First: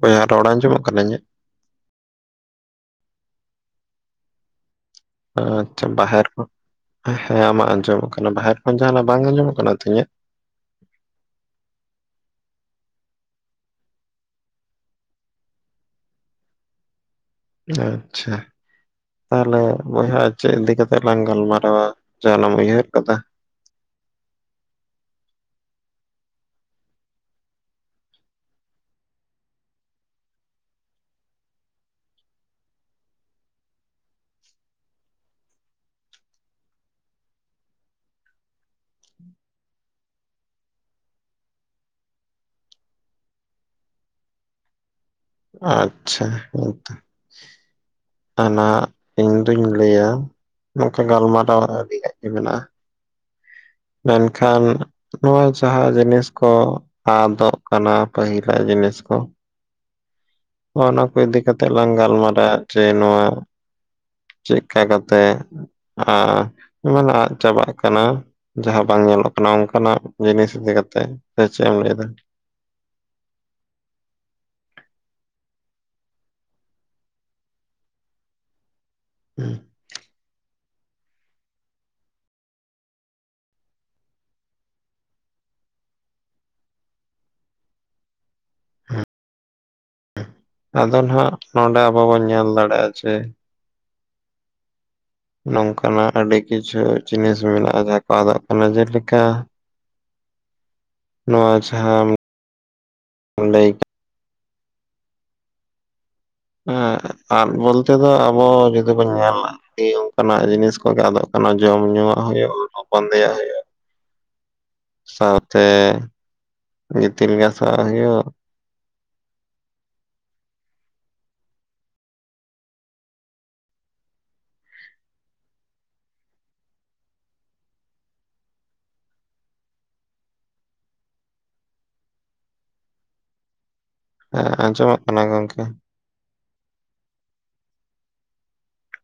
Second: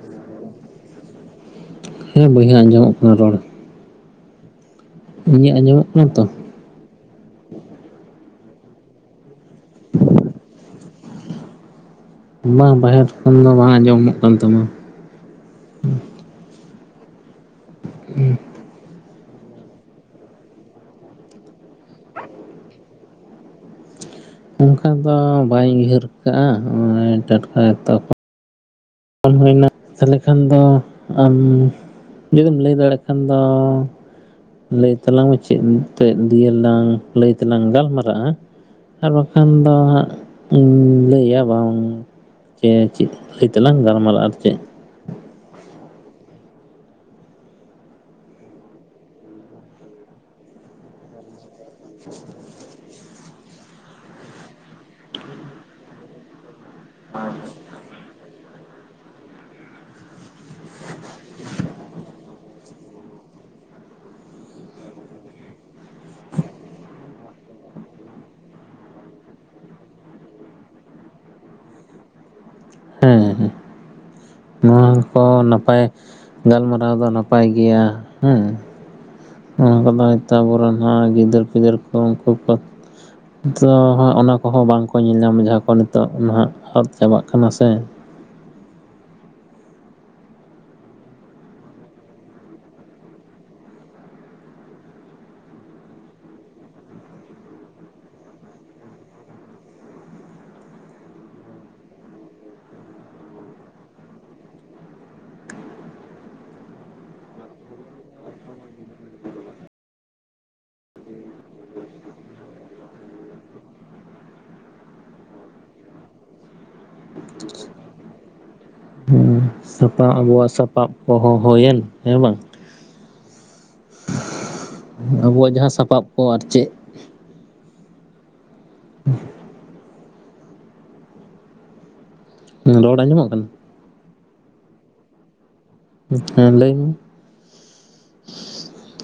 ᱵᱚᱭᱦᱟ ᱨᱚᱲ ᱟᱸᱡᱚᱢᱚᱜ ᱠᱟᱹᱱᱟ ᱤᱧᱟᱹᱜ? ᱦᱮᱸ, ᱵᱚᱭᱦᱟ ᱟᱸᱡᱚᱢᱚᱜ ᱠᱟᱱᱟ ᱨᱚᱲ। ᱤᱧᱟᱹᱜ ᱟᱸᱡᱚᱢᱚᱜ ᱟᱪᱪᱷᱟ ᱠᱟᱱᱟ ᱛᱚ ᱵᱟᱦᱮᱨ ᱠᱷᱚᱱ, ᱦᱮᱸ ᱟᱢᱟᱜ ᱟᱸᱡᱚᱢᱚᱜ ᱠᱟᱱᱟ, ᱵᱟᱦᱮᱨ ᱠᱷᱚᱱ ᱡᱟᱦᱟᱱᱟᱜ ᱵᱟᱝ ᱟᱸᱡᱚᱢᱚᱜ ᱠᱟᱱᱟ ᱛᱚ ᱤᱧᱟᱹᱜ? ᱵᱟᱝ ᱵᱟᱦᱮᱨ ᱠᱷᱚᱱ ᱫᱚ ᱵᱟᱝ ᱟᱸᱡᱚᱢᱚᱜ ᱠᱟᱱ ᱛᱟᱢᱟ। ᱟᱪᱪᱷᱟ। ᱛᱟᱦᱚᱞᱮ ᱵᱚᱭᱦᱟ ᱪᱮᱜ ᱤᱫᱤ ᱠᱟᱛᱮᱜ ᱞᱟᱝ ᱜᱟᱞᱢᱟᱨᱟᱣᱟ, ᱡᱟᱦᱟᱱᱟᱜ ᱮᱢ ᱩᱭᱦᱟᱹᱨ ᱠᱟᱫᱟ? ᱚᱱᱠᱟ ᱫᱚ ᱵᱟᱹᱧ ᱩᱭᱦᱟᱹᱨ ᱠᱟᱜᱼᱟ ᱴᱟᱴᱠᱟ ᱡᱚᱛᱚ ᱠᱷᱚᱱ ᱵᱟᱝ ᱦᱩᱭᱱᱟ ᱛᱟᱦᱚᱞᱮ ᱠᱷᱟᱱ ᱫᱚ ᱟᱢ ᱡᱩᱫᱤᱢ ᱞᱟᱹᱭ ᱫᱟᱲᱮᱜ ᱠᱷᱟᱱ ᱫᱚ᱾ ᱞᱟᱹᱭ ᱛᱟᱞᱟᱝ ᱢᱮ ᱪᱮᱫ ᱛᱮᱫ ᱫᱤᱭᱮᱞᱟᱝ ᱞᱟᱹᱭ ᱛᱮᱟᱞᱟᱝ ᱜᱟᱞᱢᱟᱨᱟᱜ-ᱟ᱾ ᱟᱨ ᱵᱟᱠᱷᱟᱱ ᱫᱚ ᱦᱟᱸᱜ ᱤᱧ ᱞᱟᱹᱭᱟ ᱵᱟᱝ᱾ ᱡᱮ ᱪᱮᱫ ᱞᱟᱹᱭ ᱛᱮᱞᱟᱝ ᱜᱟᱞᱢᱟᱨᱟᱜᱼᱟ ᱟᱨ ᱪᱮᱫ᱾ ᱟᱪᱪᱷᱟ, ᱦᱮᱸᱛᱚ᱾ ᱚᱱᱟ ᱤᱧ ᱫᱩᱧ ᱞᱟᱹᱭᱟ, ᱱᱚᱝᱠᱟ ᱜᱟᱞᱢᱟᱨᱟᱣ ᱟᱹᱰᱤ ᱜᱟᱱ ᱜᱮ ᱢᱮᱱᱟᱜ-ᱟ᱾ ᱢᱮᱱᱠᱷᱟᱱ ᱱᱚᱣᱟ ᱡᱟᱦᱟᱸ ᱡᱤᱱᱤᱥ ᱠᱚ ᱟᱫᱚᱜ ᱠᱟᱱᱟ ᱯᱟᱦᱤᱞᱟᱜ ᱡᱤᱱᱤᱥ ᱠᱚ᱾ ᱚᱱᱟ ᱠᱚ ᱤᱫᱤ ᱠᱟᱛᱮᱜ ᱞᱟᱝ ᱜᱟᱞᱢᱟᱨᱟᱣᱟ, ᱡᱮ ᱱᱚᱣᱟ ᱪᱮᱠᱠᱟ ᱠᱟᱛᱮᱜ, ᱢᱟᱱᱮ ᱟᱫᱽ ᱪᱟᱵᱟᱜ ᱠᱟᱱᱟ᱾ ᱡᱟᱦᱟᱸ ᱵᱟᱝ ᱧᱮᱞᱚᱜ ᱠᱟᱱᱟ ᱚᱝᱠᱟᱱᱟᱜ ᱡᱤᱱᱤᱥ ᱤᱫᱤ ᱠᱟᱛᱮᱜ, ᱥᱮ ᱪᱮᱫ ᱮᱢ ᱞᱟᱹᱭᱮᱫᱟ? ᱦᱮᱸ ᱦᱮᱸ᱾ ᱱᱚᱣᱟ ᱠᱚ ᱱᱟᱯᱟᱭ ᱜᱟᱞᱢᱟᱨᱟᱣ ᱫᱚ ᱱᱟᱯᱟᱭ ᱜᱮᱭᱟ ᱦᱮᱸ᱾ [inaudible] ᱚᱱᱟ ᱠᱚᱫᱚ ᱡᱷᱚᱛᱚ ᱟᱵᱚᱨᱮᱱ ᱦᱚᱸ ᱜᱤᱫᱟᱹᱨ ᱯᱤᱫᱟᱹᱨ ᱠᱚ ᱩᱱᱠᱩ ᱠᱚ ᱱᱤᱛᱚᱜ ᱦᱟᱸᱜ ᱚᱱᱟ ᱠᱚᱦᱚᱸ ᱵᱟᱝᱠᱚ ᱧᱮᱞ ᱧᱟᱢᱮᱜ ᱟᱠᱚ ᱱᱤᱛᱚᱜ ᱱᱟᱦᱟᱜ ᱟᱫ ᱪᱟᱵᱟᱜ ᱠᱟᱱᱟ ᱥᱮ᱾ ᱟᱫᱚ ᱱᱟᱦᱟᱜ ᱱᱚᱸᱰᱮ ᱟᱵᱚ ᱵᱚᱱ ᱧᱮᱞ ᱫᱟᱲᱮᱭᱟᱜ-ᱟ, ᱡᱮ ᱱᱚᱝᱠᱟᱱᱟᱜ ᱟᱹᱰᱤ ᱠᱤᱪᱷᱩ ᱡᱤᱱᱤᱥ ᱢᱮᱱᱟᱜᱼᱟ ᱡᱟᱦᱟᱸ ᱠᱚ ᱟᱫᱚᱜ ᱠᱟᱱᱟ᱾ ᱡᱮᱞᱮᱠᱟ ᱱᱚᱣᱟ ᱡᱟᱦᱟᱢ ᱞᱟᱹᱭ ᱠᱮᱫ᱾ ᱦᱮᱸ, ᱟᱱ ᱵᱚᱞᱛᱮ ᱫᱚ ᱟᱵᱚ ᱡᱩᱫᱤ ᱵᱚᱱ ᱧᱮᱞᱟ᱾ ᱚᱱᱠᱟᱱᱟᱜ ᱡᱤᱱᱤᱥ ᱠᱚᱜᱮ ᱟᱫᱚᱜ ᱠᱟᱱᱟ, ᱡᱚᱢ ᱧᱩᱣᱟᱜ ᱦᱩᱭᱩᱜ ᱵᱟᱸᱫᱮᱭᱟᱜ ᱦᱩᱭᱩᱜ-ᱟ᱾ [inaudible] ᱥᱟᱶᱛᱮ, ᱜᱤᱛᱤᱞ ᱜᱟᱥᱟᱣᱟᱜ ᱦᱩᱭᱩᱜ᱾ ᱥᱟᱯᱟ ᱟᱵᱚᱣᱟᱜ ᱥᱟᱯᱟᱵ ᱠᱚᱦᱚᱸ ᱦᱳᱭᱮᱱ, ᱦᱮᱸ ᱵᱟᱝ? ᱟᱵᱚᱣᱟᱜ ᱡᱟᱦᱟᱸ ᱥᱟᱯᱟᱵ ᱠᱚ ᱟᱨ ᱪᱮᱜ᱾ ᱨᱚᱲ ᱟᱸᱡᱚᱢᱚᱜ ᱠᱟᱱᱟ? ᱦᱮᱸ, ᱟᱸᱡᱚᱢᱚᱜ ᱠᱟᱱᱟ ᱜᱚᱝᱠᱮ᱾ ᱦᱮᱸ ᱞᱟᱹᱭ ᱢᱮ᱾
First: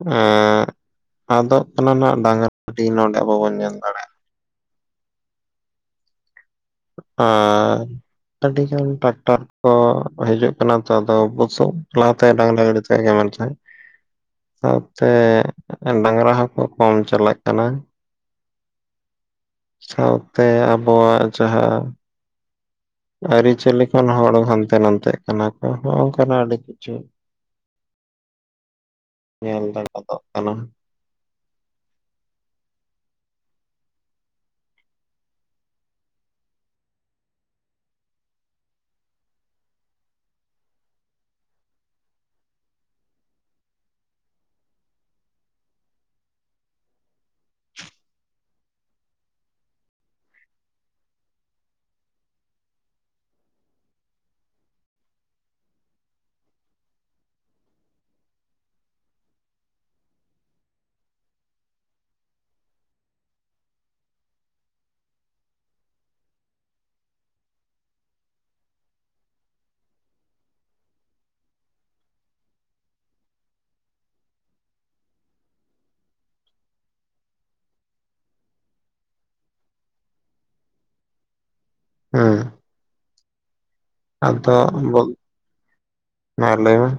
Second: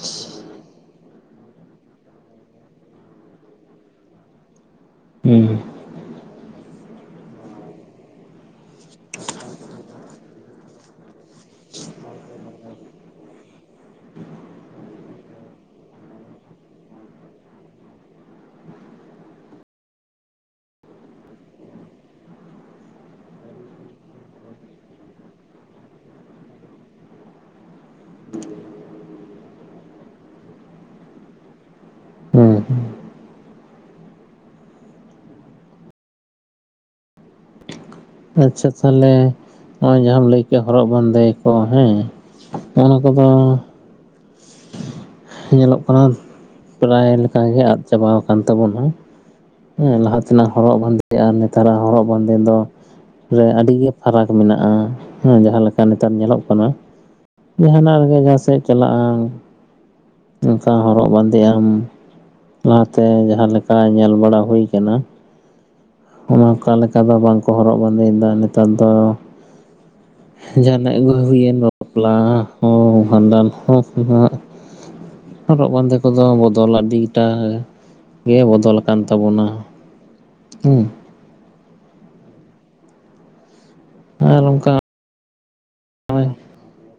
ᱮᱸ ᱟᱫᱚᱜ ᱠᱟᱱᱟ ᱱᱟᱦᱟᱜ ᱰᱟᱝᱨᱟ ᱟᱹᱴᱤ ᱱᱚᱰᱮ ᱟᱵᱚ ᱵᱚᱱ ᱧᱮᱞ ᱫᱟᱲᱮᱭᱟᱜ-ᱟ᱾ ᱦᱩᱸ᱾ ᱦᱚᱸ ᱟᱰᱤᱜᱟᱱ ᱴᱨᱟᱠᱴᱚᱨ ᱠᱚ ᱦᱤᱡᱩᱜ ᱠᱟᱱᱟ ᱛᱚ ᱟᱫᱚ ᱵᱩᱥᱩᱵᱽ ᱞᱟᱦᱟ ᱛᱮ ᱰᱟᱝᱨᱟ ᱜᱟᱹᱰᱤ ᱛᱟᱸᱦᱮ ᱠᱟᱱᱟ, ᱢᱮᱱᱠᱷᱟᱱ ᱥᱟᱶᱛᱮ, ᱰᱟᱝᱨᱟ ᱦᱚᱸᱠᱚ ᱠᱚᱢ ᱪᱟᱞᱟᱜ ᱠᱟᱱᱟ᱾ ᱥᱟᱶᱛᱮ ᱟᱵᱚᱣᱟᱜ ᱡᱟᱦᱟᱸ ᱟᱨᱤᱪᱟᱞᱤ ᱠᱷᱚᱱ ᱦᱚᱲ ᱦᱟᱱᱛᱮ ᱱᱟᱱᱛᱮᱜ ᱠᱟᱱᱟ ᱠᱚ ᱦᱚᱜ ᱚᱝᱠᱟᱱᱟᱜ ᱟᱹᱰᱤ ᱠᱤᱪᱷᱩ᱾ [inaudible] ᱧᱮᱞ [unintelligible] ᱠᱟᱱᱟ᱾ ᱦᱮᱸ ᱟᱪᱪᱷᱟ ᱪᱪᱷᱟ ᱛᱟᱦᱞᱮ ᱦᱚᱜ-ᱚᱭ ᱡᱟᱦᱟᱸᱟᱢ ᱞᱟᱹᱭ ᱠᱮᱜ-ᱟ ᱦᱚᱨᱚᱜ ᱵᱟᱸᱫᱮ ᱠᱚ ᱦᱮᱸ᱾ ᱚᱱᱟ ᱠᱚᱫᱚ ᱧᱮᱞᱚᱜ ᱠᱟᱱᱟ, ᱯᱨᱟᱭ ᱞᱮᱠᱟ ᱜᱮ ᱟᱫ ᱪᱟᱵᱟᱣ ᱠᱟᱱ ᱛᱟᱵᱚᱱᱟ᱾ ᱦᱮᱸ ᱞᱟᱦᱟ ᱛᱮᱱᱟᱜ ᱦᱚᱨᱚᱜ ᱵᱟᱸᱫᱮ ᱟᱨ ᱱᱮᱛᱟᱨᱟᱜ ᱦᱚᱨᱚᱜ ᱵᱟᱸᱫᱮ ᱫᱚ ᱨᱮ ᱟᱹᱰᱤ ᱜᱮ ᱯᱷᱟᱨᱟᱠ ᱢᱮᱱᱟᱜᱼᱟ᱾ ᱦᱮᱸ ᱡᱟᱦᱟᱸ ᱞᱮᱠᱟ ᱱᱮᱛᱟᱨ ᱧᱮᱞᱚᱜ ᱠᱟᱱᱟ᱾ ᱡᱟᱦᱟᱱᱟᱜ ᱨᱮᱜᱮ ᱡᱟᱦᱟᱸ ᱥᱮᱫᱼᱮ ᱪᱟᱞᱟᱜᱼᱟ᱾ ᱚᱱᱠᱟ ᱦᱚᱨᱚᱜ ᱵᱟᱸᱫᱮ ᱟᱢ, ᱞᱟᱦᱟᱛᱮ ᱡᱟᱦᱟᱸ ᱞᱮᱠᱟ ᱧᱮᱞ ᱵᱟᱲᱟ ᱦᱩᱭ ᱠᱟᱱᱟ᱾ ᱚᱱᱟ ᱚᱱᱠᱟ ᱞᱮᱠᱟ ᱫᱚ ᱵᱟᱝ ᱠᱚ ᱦᱚᱨᱚᱜ ᱵᱟᱸᱫᱮᱭ ᱮᱫᱟ ᱱᱮᱛᱟᱨ ᱫᱚ᱾ ᱡᱟᱦᱟᱱᱟᱜ ᱜᱮ ᱦᱩᱭᱮᱱ ᱵᱟᱯᱞᱟ ᱦᱚᱸ, ᱵᱷᱟᱸᱰᱟᱱ ᱦᱚᱸ ᱦᱚᱨᱚᱜ ᱵᱟᱸᱫᱮ ᱠᱚᱫᱚ ᱵᱚᱫᱚᱞ ᱟᱹᱰᱤᱴᱟᱜ ᱜᱮ ᱵᱚᱫᱚᱞ ᱟᱠᱟᱱ ᱛᱟᱵᱚᱱᱟ᱾ ᱦᱩᱸ᱾ ᱦᱮᱸ᱾ ᱟᱨ ᱟᱫᱚ ᱚᱱᱠᱟ ᱵᱚ ᱢᱟ ᱞᱟᱹᱭ ᱢᱮ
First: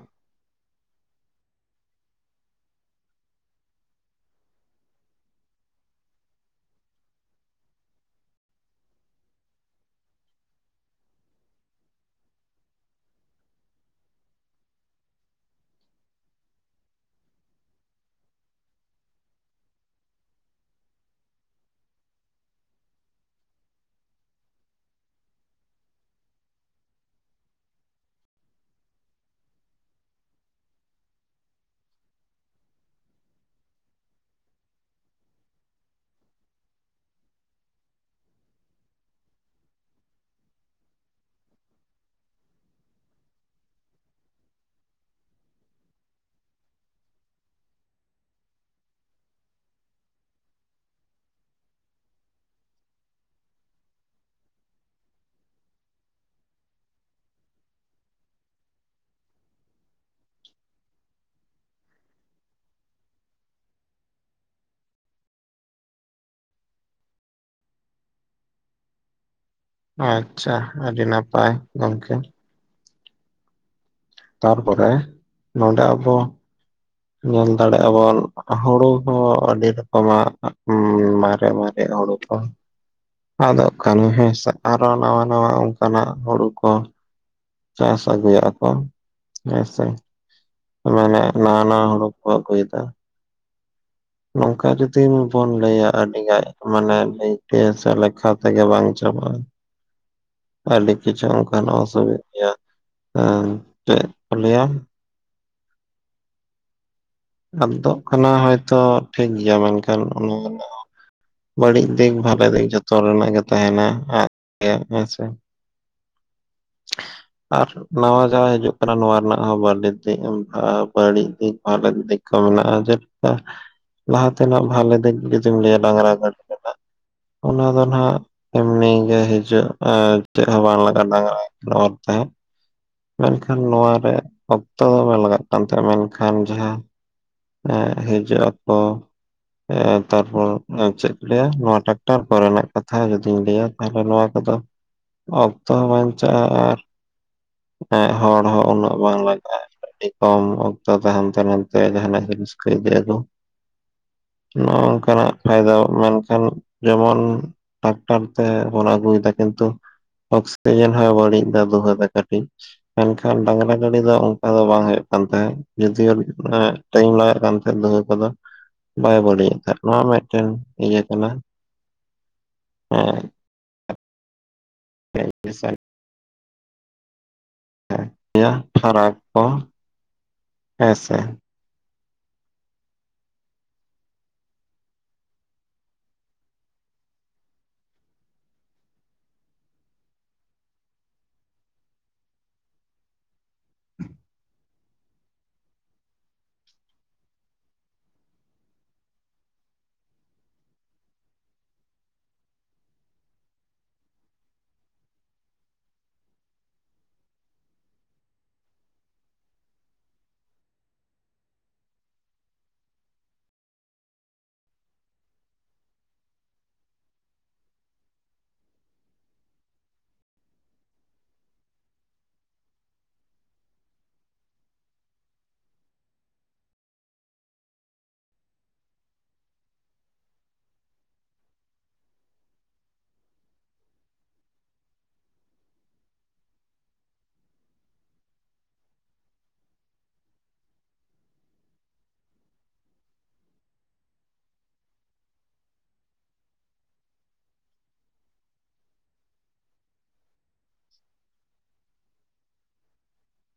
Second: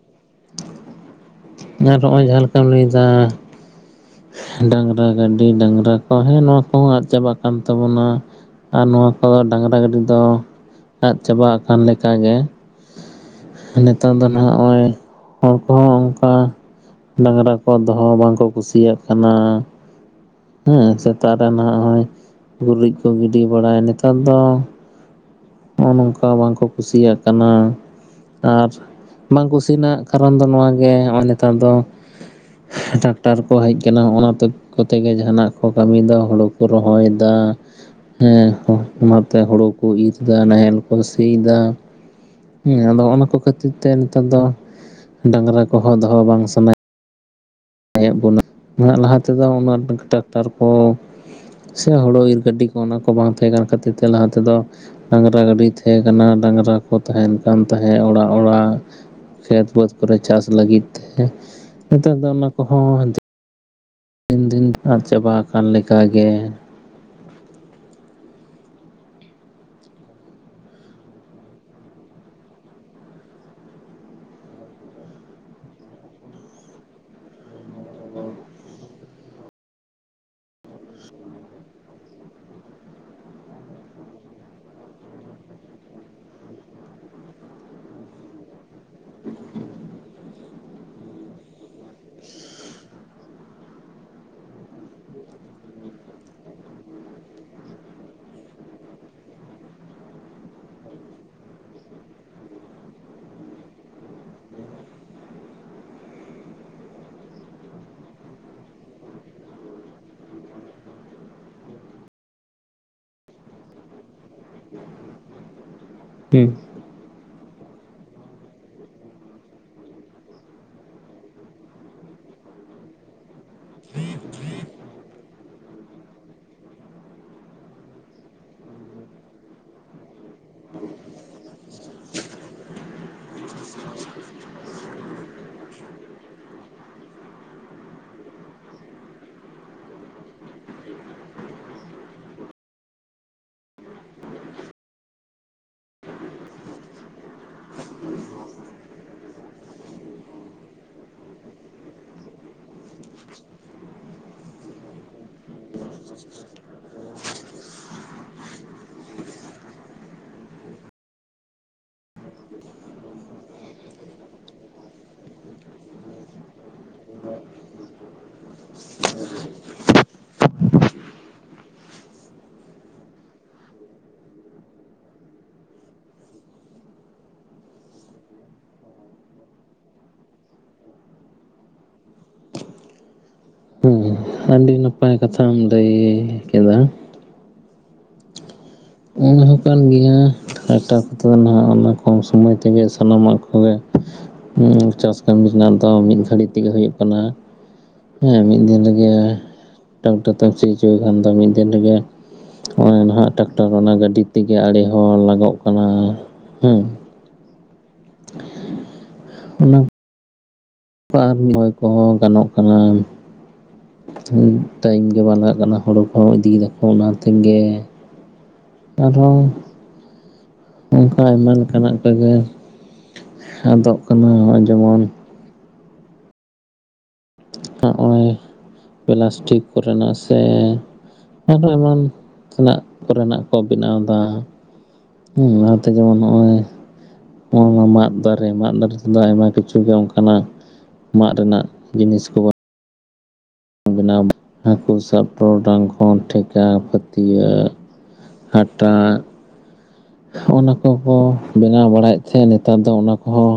ᱟᱨ ᱱᱚᱜᱼᱚᱭ ᱡᱟᱦᱟᱸ ᱞᱮᱠᱟᱢ ᱞᱟᱹᱭ ᱮᱫᱟ᱾ ᱰᱟᱝᱜᱽᱨᱟ ᱜᱟᱹᱰᱤ, ᱰᱟᱝᱜᱽᱨᱟ ᱠᱚ ᱦᱮᱸ ᱱᱚᱣᱟ ᱠᱚᱦᱚᱸ ᱟᱫ ᱪᱟᱵᱟᱜ ᱠᱟᱱ ᱛᱟᱵᱚᱱᱟ᱾ ᱟᱨ ᱱᱚᱣᱟ ᱠᱚᱫᱚ ᱰᱟᱹᱝᱜᱽᱨᱟ ᱜᱟᱹᱰᱤ ᱫᱚ ᱟᱫ ᱪᱟᱵᱟ ᱠᱟᱱ ᱞᱮᱠᱟ ᱜᱮ ᱱᱤᱛᱚᱜ ᱫᱚ ᱱᱷᱟᱜ ᱱᱚᱜᱼᱚᱭ ᱩᱱᱠᱩ ᱠᱚᱦᱚᱸ ᱚᱱᱠᱟ ᱰᱟᱝᱜᱽᱨᱟ ᱠᱚ ᱫᱚᱦᱚ ᱦᱚᱸ ᱵᱟᱝᱠᱚ ᱠᱩᱥᱤᱭᱟᱜ ᱠᱟᱱᱟ᱾ ᱦᱮᱸ ᱥᱮᱛᱟᱜ ᱨᱮ ᱱᱷᱟᱜ ᱦᱚᱸᱭᱼᱚᱭ ᱜᱩᱨᱤᱡ ᱠᱚ ᱜᱤᱰᱤ ᱵᱟᱲᱟᱭ ᱱᱮᱛᱟᱨ ᱫᱚ ᱱᱚᱜᱼᱚᱭ ᱱᱚᱝᱠᱟ ᱵᱟᱝ ᱠᱚ ᱠᱩᱥᱤᱭᱟᱜ ᱠᱟᱱᱟ᱾ ᱟᱨ ᱵᱟᱝ ᱠᱩᱥᱤᱱᱟᱜ ᱠᱟᱨᱚᱱ ᱫᱚ ᱱᱚᱣᱟᱜᱮ ᱱᱚᱜᱼᱚᱭ ᱱᱮᱛᱟᱨ ᱫᱚ ᱴᱟᱠᱴᱟᱨ ᱠᱚ ᱦᱮᱡ ᱠᱟᱱᱟ, ᱚᱱᱟᱛᱮ ᱠᱚᱛᱮ ᱜᱮ ᱡᱟᱦᱟᱱᱟᱜ ᱠᱚ ᱠᱟᱹᱢᱤ ᱮᱫᱟ, ᱦᱳᱲᱳ ᱠᱚ ᱨᱚᱦᱚᱭ ᱮᱫᱟ᱾ ᱦᱮᱸ, ᱚᱱᱟ ᱛᱮ ᱦᱩᱲᱩ ᱠᱚ ᱤᱨ ᱮᱫᱟ, ᱱᱟᱦᱮᱞ ᱠᱚ ᱥᱤ ᱮᱫᱟ᱾ ᱦᱮᱸ, ᱟᱫᱚ ᱚᱱᱟ ᱠᱚ ᱠᱷᱟᱹᱛᱤᱨ ᱛᱮ ᱱᱮᱛᱟᱨ ᱫᱚ ᱰᱟᱝᱜᱽᱨᱟ ᱠᱚᱦᱚᱸ ᱫᱚᱦᱚ ᱵᱟᱝ ᱥᱟᱱᱟᱭ ᱮᱫ ᱵᱚᱱᱟ᱾ ᱞᱟᱦᱟ ᱛᱮᱫᱚ ᱩᱱᱟᱹ ᱴᱟᱠᱴᱟᱨ ᱠᱚ ᱥᱮ ᱦᱳᱲᱳ ᱤᱨ ᱜᱟᱹᱰᱤ ᱠᱚ, ᱚᱱᱟ ᱠᱚ ᱵᱟᱝ ᱛᱟᱦᱮᱸ ᱠᱟᱱ ᱠᱷᱟᱹᱛᱤᱨ ᱛᱮ ᱞᱟᱦᱟ ᱛᱮᱫᱚ ᱰᱟᱝᱜᱽᱨᱟ ᱜᱟᱹᱰᱤ ᱛᱟᱦᱮᱸ ᱠᱟᱱᱟ, ᱰᱟᱝᱜᱽᱨᱟ ᱠᱚ ᱛᱟᱦᱮᱱ ᱠᱟᱱ ᱛᱟᱦᱮᱸᱫ ᱚᱲᱟᱜ ᱚᱲᱟᱜ ᱠᱷᱮᱛ ᱵᱟᱹᱫᱽ ᱠᱚᱨᱮ ᱪᱟᱥ ᱞᱟᱹᱜᱤᱫ ᱛᱮ ᱱᱮᱛᱟᱨ ᱫᱚ ᱚᱱᱟ ᱠᱚᱦᱚᱸ ᱫᱤᱱ ᱫᱤᱱ ᱟᱫ ᱪᱟᱵᱟ ᱟᱠᱟᱱ ᱞᱮᱠᱟ ᱜᱮ ᱟᱪᱪᱷᱟ, ᱟᱹᱰᱤ ᱱᱟᱯᱟᱭ ᱜᱚᱝᱠᱮ᱾ ᱛᱟᱨᱯᱚᱨᱮ ᱱᱚᱰᱮ ᱟᱵᱚ ᱧᱮᱞ ᱫᱟᱲᱮᱭᱟᱜ ᱵᱚᱱ ᱦᱩᱲᱩ ᱦᱚᱸ ᱟᱹᱰᱤ ᱨᱚᱠᱚᱢᱟᱜ ᱢᱟᱨᱮ-ᱢᱟᱨᱮ ᱦᱩᱲᱩ ᱚᱸ᱾ ᱟᱫᱽᱜ ᱠᱟᱱᱟ ᱦᱮᱸᱥᱮ᱾ ᱟᱨᱚ ᱱᱟᱣᱟ ᱱᱟᱣᱟ ᱚᱱᱠᱟᱱᱟᱜ ᱦᱩᱲᱩ ᱠᱚ ᱪᱟᱥ ᱟᱜᱩᱭᱟᱜ ᱠᱚ᱾ ᱦᱮᱸᱥᱮ᱾ ᱢᱟᱱᱮ ᱱᱟᱣᱟ ᱱᱟᱣᱟ ᱦᱩᱲᱩ ᱠᱚ ᱟᱹᱜᱩᱭ ᱮᱫᱟ᱾ ᱱᱚᱝᱠᱟ ᱡᱩᱫᱤ ᱵᱚᱱ ᱞᱟᱹᱭᱟ ᱟᱹᱰᱤ ᱜᱟᱱ ᱢᱟᱱᱮ ᱞᱟᱹᱭ ᱛᱮ ᱥᱮ ᱞᱮᱠᱷᱟ ᱛᱮᱜᱮ ᱵᱟᱝ ᱪᱟᱵᱟᱜᱼᱟ᱾ [inaudible] ᱟᱹᱰᱤ ᱠᱤᱪᱷᱩ ᱚᱱᱠᱟᱱᱟᱜ ᱚᱥᱩᱵᱤᱫᱟ ᱜᱮᱭᱟ, ᱪᱮᱫ ᱠᱚ ᱞᱮᱭᱟ ᱟᱫᱽᱜ ᱠᱟᱱᱟ ᱦᱚᱭᱼᱛᱚ ᱴᱷᱤᱠ ᱜᱮᱭᱟ᱾ ᱢᱮᱱᱠᱷᱟᱱ ᱚᱱᱟ ᱫᱚ ᱵᱟᱹᱲᱤᱡ ᱫᱤᱠ ᱵᱷᱟᱞᱮ ᱫᱤᱠ ᱡᱚᱛᱚ ᱨᱮᱱᱟᱜ ᱜᱮ ᱛᱟᱦᱮᱱᱟ ᱟᱨ ᱦᱮᱸᱥᱮ ᱦᱮᱸ᱾ ᱟᱨ ᱱᱟᱣᱟ ᱡᱟᱦᱟᱸ ᱦᱤᱡᱩᱜ ᱠᱟᱱᱟ ᱱᱚᱣᱟ ᱨᱮᱱᱟᱜ ᱦᱚᱸ ᱵᱷᱟᱹᱞᱤ ᱫᱤᱠ ᱵᱟ ᱵᱟᱹᱲᱤᱡ ᱫᱤᱠ ᱵᱷᱟᱹᱞᱮ ᱫᱤᱠ ᱠᱚ ᱢᱮᱱᱟᱜᱼᱟ, ᱡᱮ ᱞᱟᱦᱟ ᱛᱮᱱᱟᱜ ᱵᱷᱟᱞᱮ ᱫᱤᱠ ᱡᱩᱫᱤᱢ ᱞᱟᱹᱭᱟ ᱰᱟᱝᱨᱟ ᱜᱟᱹᱰᱤ᱾ ᱚᱱᱟ ᱫᱚ ᱱᱟᱜ ᱮᱢᱱᱤ ᱜᱮ ᱦᱤᱡᱩᱜ ᱟ ᱪᱮᱫ ᱦᱚᱸ ᱵᱟᱝ ᱞᱟᱜᱟᱜᱼᱟ ᱰᱟᱝᱨᱟ᱾ ᱟᱨ ᱛᱮ ᱢᱮᱱᱠᱷᱟᱱ ᱱᱚᱣᱟᱨᱮ ᱚᱠᱛᱚ ᱫᱚ ᱵᱟᱝ ᱞᱟᱜᱟᱜ ᱠᱟᱱ ᱛᱟᱦᱮᱸᱱᱟ ᱢᱮᱱᱠᱷᱟᱱ ᱡᱟᱦᱟᱸ᱾ ᱮ ᱦᱤᱡᱩᱜ ᱟᱠᱚ᱾ ᱛᱟᱨᱯᱚᱨ ᱪᱮᱫ ᱠᱚ ᱞᱟᱹᱭᱼᱟ ᱱᱚᱣᱟ ᱴᱨᱟᱠᱴᱟᱨ ᱠᱚᱨᱮᱱᱟᱜ ᱠᱟᱛᱷᱟ ᱡᱩᱚᱫᱤᱧ ᱞᱟᱹᱭᱼᱟ᱾ ᱛᱟᱦᱚᱞᱮ ᱱᱚᱣᱟ ᱠᱚᱫᱚ ᱚᱠᱛᱚ ᱦᱚᱸ ᱵᱟᱧᱪᱟᱜᱼᱟ ᱟᱨ᱾ ᱮᱸ ᱦᱚᱲ ᱦᱚᱸ ᱩᱱᱟᱹᱜ ᱵᱟᱝ ᱞᱟᱜᱟᱜᱼᱟ᱾ ᱟᱹᱰᱤ ᱠᱚᱢ ᱚᱠᱛᱚ ᱛᱟᱦᱮᱸ ᱦᱟᱱᱛᱮ ᱱᱟᱛᱮ ᱡᱟᱦᱟᱱᱟᱜ ᱡᱤᱢᱤᱥᱠᱚ ᱹ ᱤᱫᱤ ᱟᱜᱩ᱾ ᱱᱚᱜ ᱱᱚᱝᱠᱟ ᱱᱟᱜ ᱯᱷᱟᱭᱫᱟ ᱢᱮᱱᱠᱷᱟᱱ ᱡᱮᱢᱚᱱ᱾ ᱴᱨᱟᱠᱴᱟᱨ ᱛᱮᱵᱚᱱ ᱟᱹᱜᱩᱭᱮᱫᱟ ᱠᱤᱱᱛᱩ ᱚᱠᱥᱤᱡᱮᱱ ᱦᱚᱸᱭ ᱵᱟᱹᱲᱤᱡ ᱫᱟ ᱫᱩᱣᱟᱹ ᱫᱟᱠᱟ᱾ ᱢᱮᱱᱠᱷᱟᱱ ᱰᱟᱝᱨᱟ ᱜᱟᱹᱰᱤ ᱫᱚ ᱚᱱᱠᱟ ᱫᱚ ᱵᱟᱝ ᱦᱩᱭᱩᱜ ᱠᱟᱱ ᱛᱟᱦᱮᱸᱫ ᱡᱩᱫᱤᱭᱳ᱾ ᱴᱟᱭᱤᱢ ᱞᱟᱜᱟᱜ ᱠᱟᱱ ᱛᱟᱦᱮᱸᱱᱟ ᱫᱚᱩᱦᱟᱹ ᱠᱚᱫᱚ᱾ ᱵᱟᱭ ᱵᱟᱹᱲᱤᱡᱮᱫ ᱠᱟᱜ ᱱᱚᱣᱟ ᱢᱤᱫᱴᱮᱱ ᱤᱭᱟᱹ ᱠᱟᱱᱟ ᱮ᱾ [unintelligible] ᱯᱷᱟᱨᱟᱠ ᱠᱚ ᱦᱮᱥᱮ᱾ ᱦᱮᱸ ᱟᱹᱰᱤ ᱱᱟᱯᱟᱭ ᱠᱟᱛᱷᱟᱢ ᱞᱟᱹᱭ ᱠᱮᱫᱟ᱾ ᱚᱱᱟᱦᱚ ᱠᱟᱱ ᱜᱮᱭᱟ ᱴᱨᱟᱠᱴᱟᱨ ᱠᱚᱛᱮ ᱫᱚ ᱱᱟᱦᱟᱜ ᱚᱱᱟ ᱠᱚᱢ ᱥᱚᱢᱚᱭ ᱛᱮᱜᱮ ᱥᱟᱱᱟᱢᱟᱜ ᱠᱚᱜᱮ᱾ ᱦᱩᱸᱼᱪᱟᱥ ᱠᱟᱹᱢᱤ ᱨᱮᱱᱟᱜ ᱫᱚ ᱢᱤᱫ ᱜᱷᱟᱹᱲᱤᱡ ᱛᱮᱜᱮ ᱦᱩᱭᱩᱜ ᱠᱟᱱᱟ᱾ ᱦᱮᱸ ᱢᱤᱫ ᱫᱤᱱ ᱨᱮᱜᱮ᱾ ᱴᱟᱠᱴᱟᱨ ᱛᱮᱢ ᱥᱤ ᱦᱚᱪᱚᱭᱮ ᱠᱷᱟᱱ ᱫᱚ ᱢᱤᱫ ᱫᱤᱱ ᱨᱮᱜᱮ ᱜᱮ ᱱᱟᱦᱟᱜ ᱴᱟᱠᱴᱟᱨ ᱚᱱᱟ ᱜᱟᱹᱰᱤ᱾ ᱛᱮᱜᱮ ᱚᱲᱮ ᱦᱚᱸ ᱞᱟᱜᱚᱜ ᱠᱟᱱᱟ ᱦᱩᱸ ᱚᱱᱟ ᱵᱟᱨ ᱢᱟᱹᱭ ᱠᱚᱦᱚᱸ ᱜᱟᱱᱚᱜ ᱠᱟᱱᱟ᱾ ᱴᱟᱭᱤᱢ ᱜᱮ ᱵᱟᱝ ᱞᱟᱜᱟᱜ ᱠᱟᱱᱟ ᱦᱩᱲᱩ ᱠᱚᱦᱚᱸ ᱤᱫᱤᱭ ᱫᱟᱠᱚ ᱚᱱᱟᱛᱮᱜᱮ᱾ ᱟᱨᱚ ᱱᱚᱝᱠᱟ ᱟᱭᱢᱟ ᱞᱮᱠᱟᱱᱟᱜ ᱠᱚᱜᱮ ᱟᱫᱚᱜ ᱠᱟᱱᱟ ᱱᱚᱜᱼᱚᱭ ᱡᱮᱢᱚᱱ᱾ ᱱᱚᱜᱼᱚᱭ ᱯᱞᱟᱥᱴᱤᱠ ᱠᱚᱨᱮᱱᱟᱜ ᱥᱮ᱾ ᱟᱨᱦᱚᱸ ᱮᱢᱟᱱ ᱛᱮᱱᱟᱜ ᱠᱚᱨᱮᱱᱟᱜ ᱠᱚ ᱵᱮᱱᱟᱣ ᱫᱟ᱾ ᱦᱮᱸ ᱚᱱᱟᱛᱮ ᱡᱮᱢᱚᱱ ᱱᱚᱜᱼᱚᱭ᱾ ᱱᱚᱣᱟ ᱢᱟᱫ ᱫᱟᱨᱮ ᱢᱟᱫ ᱫᱟᱨᱮ ᱛᱮᱫᱚ ᱟᱭᱢᱟ ᱠᱤᱪᱷᱩ ᱜᱮ ᱚᱱᱠᱟᱱᱟᱜ᱾ ᱢᱟᱫ ᱨᱮᱱᱟᱜ ᱡᱤᱱᱤᱥ ᱠᱚᱵᱚᱱ᱾ ᱵᱮᱱᱟᱣ ᱦᱟᱹᱠᱩ ᱥᱟᱵ ᱴᱚᱨᱚᱰᱟᱝ ᱠᱷᱚᱱ ᱴᱷᱮᱠᱟ ᱯᱷᱟᱹᱛᱤᱭᱟᱹᱜ᱾ ᱦᱟᱴᱟᱜ ᱚᱱᱟ ᱠᱚᱠᱚ ᱵᱮᱱᱟᱣ ᱵᱟᱲᱟᱭᱮᱫ ᱛᱟᱦᱮᱸ ᱱᱮᱛᱟᱨ ᱫᱚ ᱚᱱᱟ ᱠᱚᱦᱚᱸ᱾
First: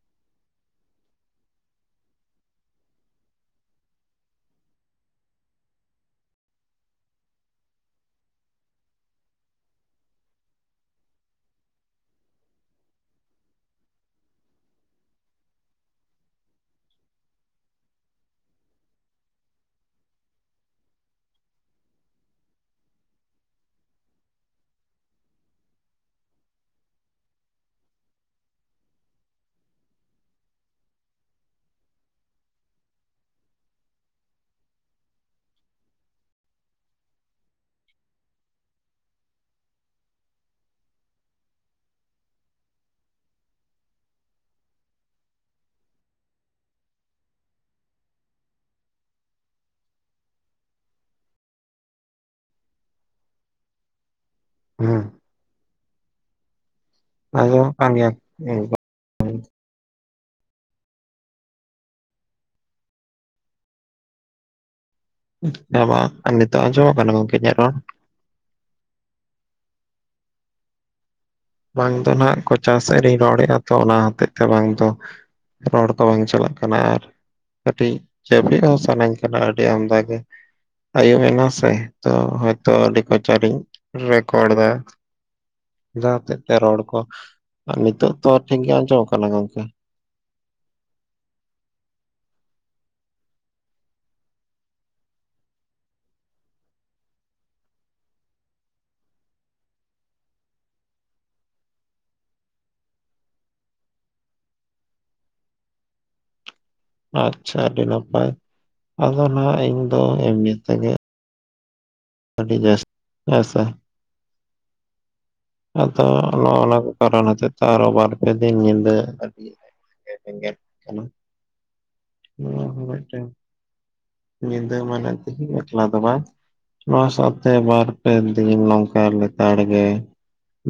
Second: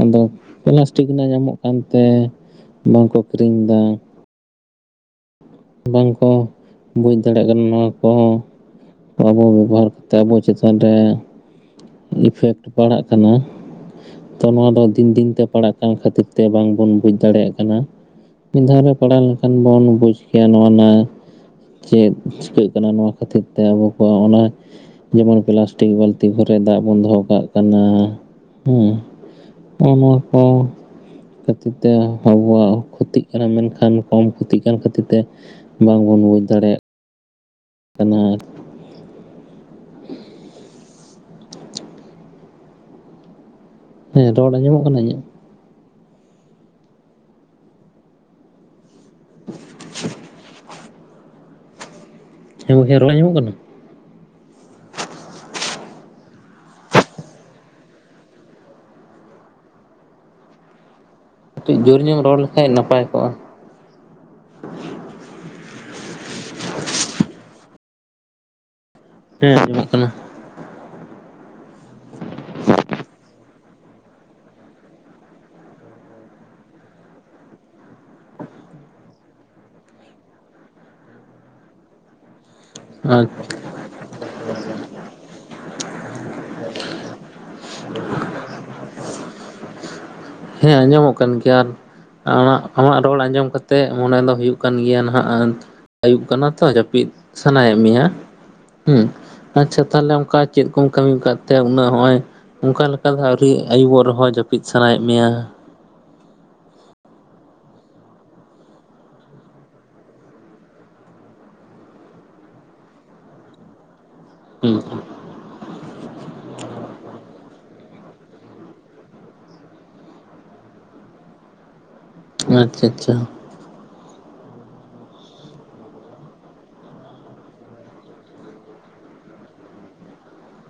ᱟᱫᱚ ᱯᱞᱟᱥᱴᱤᱠ ᱨᱮᱱᱟᱜ ᱧᱟᱢᱚᱜ ᱠᱟᱱᱛᱮ ᱵᱟᱝᱠᱚ ᱠᱤᱨᱤᱧ ᱮᱫᱟ᱾ ᱵᱟᱝᱠᱚ ᱵᱩᱡᱽ ᱫᱟᱲᱮᱭᱟᱜ ᱠᱟᱱᱟ ᱱᱚᱣᱟ ᱠᱚᱦᱚᱸ᱾ ᱟᱵᱚ ᱵᱮᱵᱚᱦᱟᱨ ᱠᱟᱛᱮᱫ ᱟᱵᱚ ᱪᱮᱛᱟᱱ ᱨᱮ᱾ ᱤᱯᱷᱮᱠᱴ ᱯᱟᱲᱟᱜ ᱠᱟᱱᱟ᱾ ᱛᱚ ᱱᱚᱣᱟ ᱫᱚ ᱫᱤᱱ ᱫᱤᱱ ᱛᱮ ᱯᱟᱲᱟᱜ ᱠᱟᱱ ᱠᱷᱟᱹᱛᱤᱨ ᱛᱮ ᱵᱟᱝ ᱵᱚᱱ ᱵᱩᱡᱽ ᱫᱟᱲᱮᱭᱟᱜ ᱠᱟᱱᱟ᱾ ᱢᱤᱫ ᱫᱷᱟᱣ ᱨᱮ ᱯᱟᱲᱟᱣ ᱞᱮᱱᱠᱷᱟᱱ ᱵᱚᱱ ᱵᱩᱡᱽ ᱠᱮᱭᱟ ᱱᱚᱣᱟ ᱱᱟᱜ᱾ ᱪᱮᱫ ᱪᱤᱠᱟᱹᱜ ᱠᱟᱱᱟ ᱱᱚᱣᱟ ᱠᱷᱟᱹᱛᱤᱨ ᱛᱮ ᱟᱵᱚ ᱠᱚᱣᱟᱜ ᱚᱱᱟ ᱡᱮᱢᱚᱱ ᱯᱞᱟᱥᱴᱤᱠ ᱵᱟᱞᱛᱤ᱾ ᱫᱟᱜ ᱵᱚᱱ ᱫᱚᱦᱚ ᱠᱟᱜ ᱠᱟᱱᱟ ᱦᱮᱸ ᱦᱚᱜ ᱱᱚᱣᱟ ᱠᱚ᱾ ᱠᱷᱟᱹᱛᱤᱨ ᱛᱮ ᱟᱵᱚᱣᱟᱜ ᱠᱷᱚᱛᱤᱜ ᱠᱟᱱᱟ ᱢᱮᱱᱠᱷᱟᱱ ᱠᱚᱢ ᱠᱷᱚᱛᱤᱜ ᱠᱟᱱ ᱠᱷᱟᱹᱛᱤᱨ ᱛᱮ᱾ ᱵᱟᱝᱵᱚᱱ ᱵᱩᱡᱽ ᱫᱟᱲᱮᱭᱟᱜ᱾ ᱠᱟᱱᱟ ᱟᱨ ᱦ [unintelligible] ᱦᱮᱸ ᱨᱚᱲ ᱟᱸᱡᱚᱢᱚᱜ ᱠᱟᱱᱟ ᱤᱧᱟᱹᱜ? [unintelligible] ᱦᱮᱸ ᱜᱚᱢᱠᱮ ᱨᱚᱲ ᱟᱡᱚᱢᱚᱜ ᱠᱟᱱᱟ? ᱦᱩᱸ᱾ ᱟᱡᱚᱢᱚᱜ ᱠᱟᱱ ᱜᱮᱭᱟ [unintelligible] ᱠᱟᱹᱴᱤᱡ ᱡᱳᱨ ᱧᱚᱜ ᱨᱚᱲ ᱞᱮᱠᱷᱟᱡ ᱱᱟᱯᱟᱭ ᱠᱚᱜᱼᱟ᱾ ᱦᱮ ᱵᱟᱝ ᱱᱤᱛᱚᱜ ᱟᱡᱚᱢᱚᱜ ᱠᱟᱱᱟ ᱜᱚᱢᱠᱮ ᱤᱧᱟ. ᱜ ᱨᱚᱲ? ᱦᱮᱸ ᱡᱚᱢᱚᱜ ᱠᱟᱱᱟ᱾ ᱵᱟᱝ ᱫᱚ ᱱᱟᱸᱜ ᱠᱚᱪᱟ ᱥᱮᱫ ᱨᱤᱧ ᱨᱚᱲᱮᱜᱼᱟ ᱛᱚ ᱚᱱᱟ ᱦᱚᱛᱮᱡ ᱛᱮ ᱵᱟᱝ ᱫᱚ ᱨᱚᱲ ᱠᱚ ᱵᱟᱝ ᱪᱟᱞᱟᱜ ᱠᱟᱱᱟ, ᱟᱨ ᱠᱟᱹᱴᱤᱡ ᱡᱟᱹᱯᱤᱫ ᱦᱚᱸ ᱥᱟᱱᱟᱧ ᱠᱟᱱᱟ ᱟᱹᱰᱤ ᱟᱢᱫᱟ ᱜᱮ᱾ ᱟᱭᱩᱵ ᱮᱱᱟ ᱥᱮ ᱛᱚ ᱦᱟᱭ ᱛᱚ ᱟᱹᱰᱤ ᱠᱚᱪᱟ ᱟᱪᱪᱷᱟ ᱨᱤᱧ ᱨᱮᱠᱚᱨᱰ ᱫᱟ ᱡᱟᱦᱟᱸᱛᱮ ᱨᱚᱲ ᱠᱚ ᱟᱨ ᱱᱤᱛᱚᱜ ᱛᱚ ᱴᱷᱤᱠ ᱜᱮ ᱟᱸᱡᱚᱢ ᱠᱟᱱᱟ ᱜᱚᱝᱠᱮ? ᱦᱮᱸ ᱟᱸᱡᱟᱢᱚᱜ ᱠᱟᱱ ᱜᱮᱭᱟ, ᱟᱨ ᱟᱢᱟᱜ ᱟᱢᱟᱜ ᱨᱚᱲ ᱟᱸᱡᱚᱢ ᱠᱟᱛᱮᱜ ᱢᱚᱱᱮ ᱫᱚ ᱦᱩᱭᱩᱜ ᱠᱟᱱ ᱜᱮᱭᱟ ᱱᱟᱦᱟᱸᱜ ᱟᱭᱩᱵ ᱠᱟᱱᱟ ᱛᱚ ᱡᱟᱹᱯᱤᱫ ᱥᱟᱱᱟᱭᱮᱫ ᱢᱮᱭᱟ ᱦᱩᱸ ᱟᱪᱪᱷᱟ ᱛᱟᱦᱚᱞᱮ ᱚᱱᱠᱟ ᱪᱮᱫ ᱠᱚᱢ ᱠᱟᱹᱢᱤ ᱠᱟᱫ ᱛᱮ ᱩᱱᱟᱹᱜ ᱱᱚᱸᱜᱼᱚᱭ ᱚᱱᱠᱟ ᱞᱮᱠᱟ ᱫᱚ ᱟᱹᱣᱨᱤ ᱟᱹᱭᱩᱵᱚᱜ ᱨᱮᱦᱚᱸ ᱡᱟᱹᱯᱤᱫ ᱥᱟᱱᱟᱭᱮᱫ ᱢᱮᱭᱟ? ᱟᱪᱪᱷᱟ ᱟᱹᱰᱤ ᱱᱟᱯᱟᱭ, ᱟᱫᱚ ᱱᱟᱦ ᱤᱧ ᱫᱚ ᱮᱢᱱᱤ ᱛᱮᱜᱮ ᱟᱹᱰᱤ ᱡᱟᱥ [inaudible] ᱦᱮᱸᱥᱮ ᱦᱩᱸ᱾ ᱟᱫᱚ ᱱᱚᱜ-ᱱᱟ ᱠᱚ ᱠᱟᱨᱚᱱ ᱦᱚᱛᱮᱡ ᱛᱮ ᱟᱨᱚ ᱵᱟᱨ ᱯᱮ ᱫᱤᱱ ᱧᱤᱫᱟᱹ ᱟᱰᱤ [unintelligible] ᱠᱟᱱᱟ, ᱦᱮᱸ ᱱᱚᱣᱟ ᱦᱚᱸ ᱟᱪᱪᱷᱟ ᱟᱪᱪᱷᱟ ᱢᱤᱫᱴᱮᱱ ᱧᱤᱫᱟᱹ ᱢᱮᱱᱟᱜ ᱛᱮᱦᱤᱧ ᱮᱠᱞᱟ ᱫᱚ ᱵᱟᱝ, ᱱᱚᱣᱟ ᱥᱟᱣᱛᱮ ᱵᱟᱨ ᱯᱮ ᱫᱤᱱ ᱱᱚᱝᱠᱟ ᱞᱮᱛᱟᱲ ᱜᱮ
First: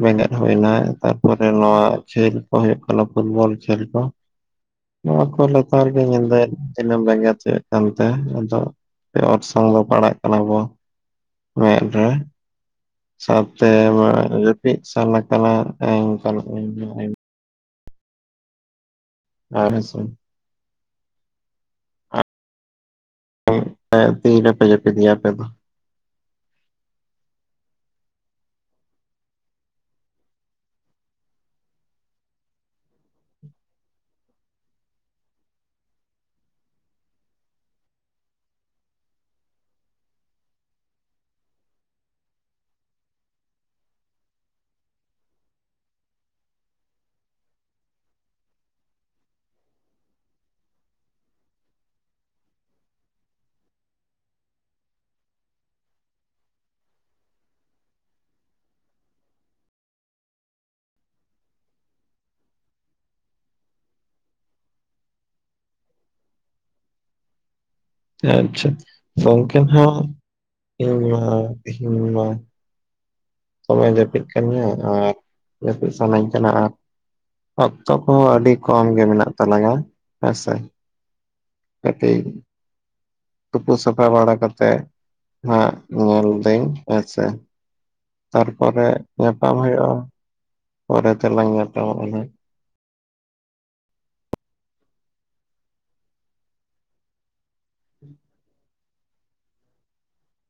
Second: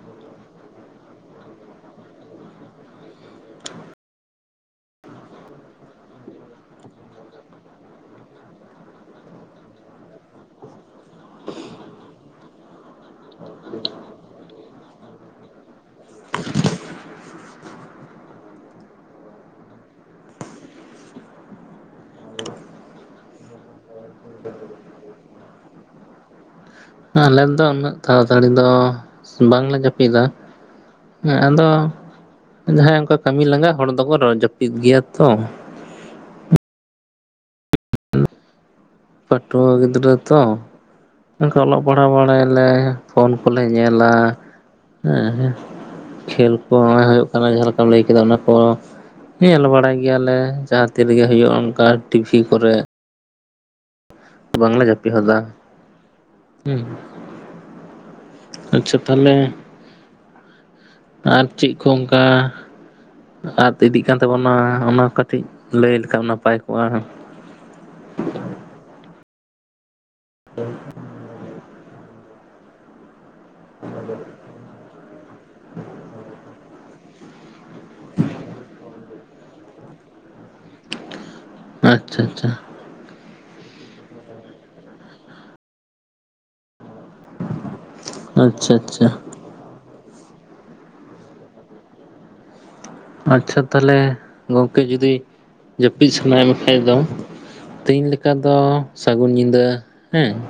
ᱵᱮᱸᱜᱮᱫ ᱦᱩᱭᱱᱟ ᱛᱟᱨᱯᱚᱨᱮ ᱱᱚᱣᱟ ᱠᱷᱮᱞ ᱠᱚ ᱦᱩᱭᱩᱜ ᱠᱟᱱᱟ ᱯᱷᱩᱴᱵᱚᱞ ᱠᱷᱮᱞ ᱠᱚ, ᱱᱚᱣᱟ ᱠᱚ ᱞᱮᱛᱟᱨ ᱜᱮ ᱧᱤᱫᱟᱹ ᱫᱱᱟᱹᱢ ᱵᱮᱸᱜᱮᱫ ᱦᱚᱪᱚᱭᱮᱫ ᱠᱟᱱ ᱛᱮ ᱟᱫᱚ ᱪᱮᱫ ᱚᱨᱥᱚᱝ ᱫᱚ ᱯᱟᱲᱟᱜ ᱠᱟᱱᱟ ᱵᱚ ᱢᱮᱫ ᱨᱮ ᱥᱟᱶᱛᱮ ᱡᱟᱹᱯᱤᱫ ᱥᱟᱱᱟ ᱠᱟᱱᱟ [unintelligible] ᱟᱨ ᱦᱮᱸᱥᱮ [unintelligible] ᱛᱤᱨᱮᱯᱮ ᱡᱟᱹᱯᱤᱫ ᱜᱮᱭᱟ ᱟᱯᱮ ᱫᱚ? ᱟᱞᱮ ᱫᱚ ᱩᱱᱟᱹᱜ ᱛᱟᱲᱟᱛᱟᱹᱲᱤ ᱫᱚ ᱵᱟᱝᱞᱮ ᱡᱟᱹᱯᱤᱫᱟ ᱾ ᱦᱮᱸ ᱟᱫᱚ ᱡᱟᱦᱟᱸᱭ ᱚᱱᱠᱟ ᱠᱟᱹᱢᱤ ᱞᱟᱸᱜᱟ ᱦᱚᱲ ᱫᱚᱠᱚ ᱡᱟᱹᱯᱤᱫ ᱜᱮᱭᱟ ᱛᱚ ᱾ ᱯᱟᱴᱷᱩᱣᱟᱹ ᱜᱤᱫᱽᱨᱟᱹ ᱛᱚ, ᱚᱱᱠᱟ ᱚᱞᱚᱜ ᱯᱟᱲᱦᱟᱣ ᱵᱟᱲᱟᱭᱟᱞᱮ ᱯᱷᱳᱱ ᱠᱚᱞᱮ ᱧᱮᱞᱟ ᱦᱮᱸ, ᱠᱷᱮᱞ ᱠᱚ ᱦᱩᱭᱩᱜ ᱠᱟᱱᱟ ᱡᱟᱦᱟᱸ ᱞᱮᱠᱟᱢ ᱞᱟᱹᱭ ᱠᱮᱫᱟ ᱚᱱᱟ ᱠᱚ ᱧᱮᱞ ᱵᱟᱲᱟᱭ ᱜᱮᱭᱟᱞᱮ ᱡᱟᱦᱟᱸ ᱛᱤᱨᱮᱜᱮ ᱦᱩᱭᱩᱜᱼᱟ ᱚᱱᱠᱟ ᱴᱤᱵᱷᱤ ᱠᱚᱨᱮ, ᱵᱟᱝᱞᱮ ᱡᱟᱹᱯᱤᱫ ᱦᱚᱫᱟ ᱦᱩᱸ᱾ ᱟᱪᱪᱷᱟ ᱛᱟᱦᱚᱞᱮ ᱟᱨ ᱪᱤᱜ ᱠᱩ ᱚᱝᱠᱟ ᱟᱫ ᱤᱫᱤᱜ ᱠᱟᱱ ᱛᱟᱵᱚᱱᱟ ᱚᱱᱟ ᱠᱟᱹᱴᱤᱡ ᱞᱟᱹᱭ ᱞᱮᱠᱷᱟᱱ ᱱᱟᱯᱟᱭ ᱠᱚᱜᱼᱟ᱾ ᱟᱪᱪᱷᱟ ᱜᱚᱢᱠᱮ ᱦᱟᱸᱜ ᱤᱧᱢᱟ ᱤᱧᱢᱟ ᱫᱚᱢᱮ ᱡᱟᱹᱯᱤᱫ ᱠᱟᱱᱜᱮᱭᱟ ᱟᱨ ᱡᱟᱹᱯᱤᱫ ᱥᱟᱱᱟᱧ ᱠᱟᱱᱟ ᱟᱨ ᱚᱠᱛᱚ ᱠᱚᱦᱚᱸ ᱟᱹᱰᱤ ᱠᱚᱢ ᱜᱮ ᱢᱮᱱᱟᱜ ᱛᱟᱞᱟᱝᱟ, ᱦᱮᱸᱥᱮ ᱾ ᱠᱟᱹᱴᱤᱡ ᱟᱪᱪᱷᱟ ᱟᱪᱪᱷᱟ ᱛᱩᱯᱩ ᱥᱟᱯᱷᱟ ᱵᱟᱲᱟ ᱠᱟᱛᱮᱜ ᱦᱟᱸᱜ ᱧᱮᱞ ᱫᱟᱹᱧ ᱾ ᱟᱪᱪᱷᱟ ᱟᱪᱪᱷᱟ ᱛᱟᱨᱯᱚᱨᱮ ᱟᱪᱪᱷᱟ ᱧᱟᱯ ᱯᱟᱢ ᱦᱩᱭᱩᱜᱼᱟ, ᱯᱚᱨᱮ ᱛᱮᱞᱟᱝ ᱧᱟᱯᱟᱢᱚᱜᱼᱟ ᱱᱟᱜ ᱾ ᱟᱪᱪᱷᱟ ᱛᱟᱦᱚᱞᱮ ᱜᱚᱝᱠᱮ ᱡᱩᱫᱤ ᱡᱟᱯᱤᱫ ᱥᱟᱱᱟᱭᱮᱜ ᱢᱮᱠᱷᱟᱡ ᱫᱚ ᱛᱤᱦᱤᱧ ᱞᱮᱠᱟ ᱫᱚ ᱥᱟᱹᱜᱩᱱ ᱧᱤᱫᱟᱹ ᱦᱮᱸ ᱾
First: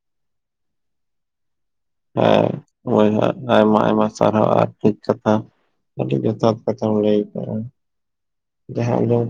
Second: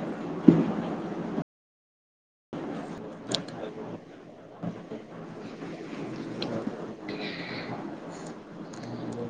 ᱦᱮᱸ ᱦᱳᱭ ᱟᱨ ᱟᱭᱢᱟ ᱟᱭᱢᱟ ᱥᱟᱨᱦᱟᱣ ᱟᱨ ᱴᱷᱤᱠ ᱠᱟᱛᱷᱟ ᱾ ᱟᱹᱰᱤ ᱡᱚᱛᱷᱟᱛ ᱠᱟᱛᱷᱟᱢ ᱞᱟᱹᱭ ᱟᱠᱟᱜᱼᱟ, ᱡᱟᱦᱟᱸ ᱟᱸᱡᱚᱢ ᱠᱟᱛᱮ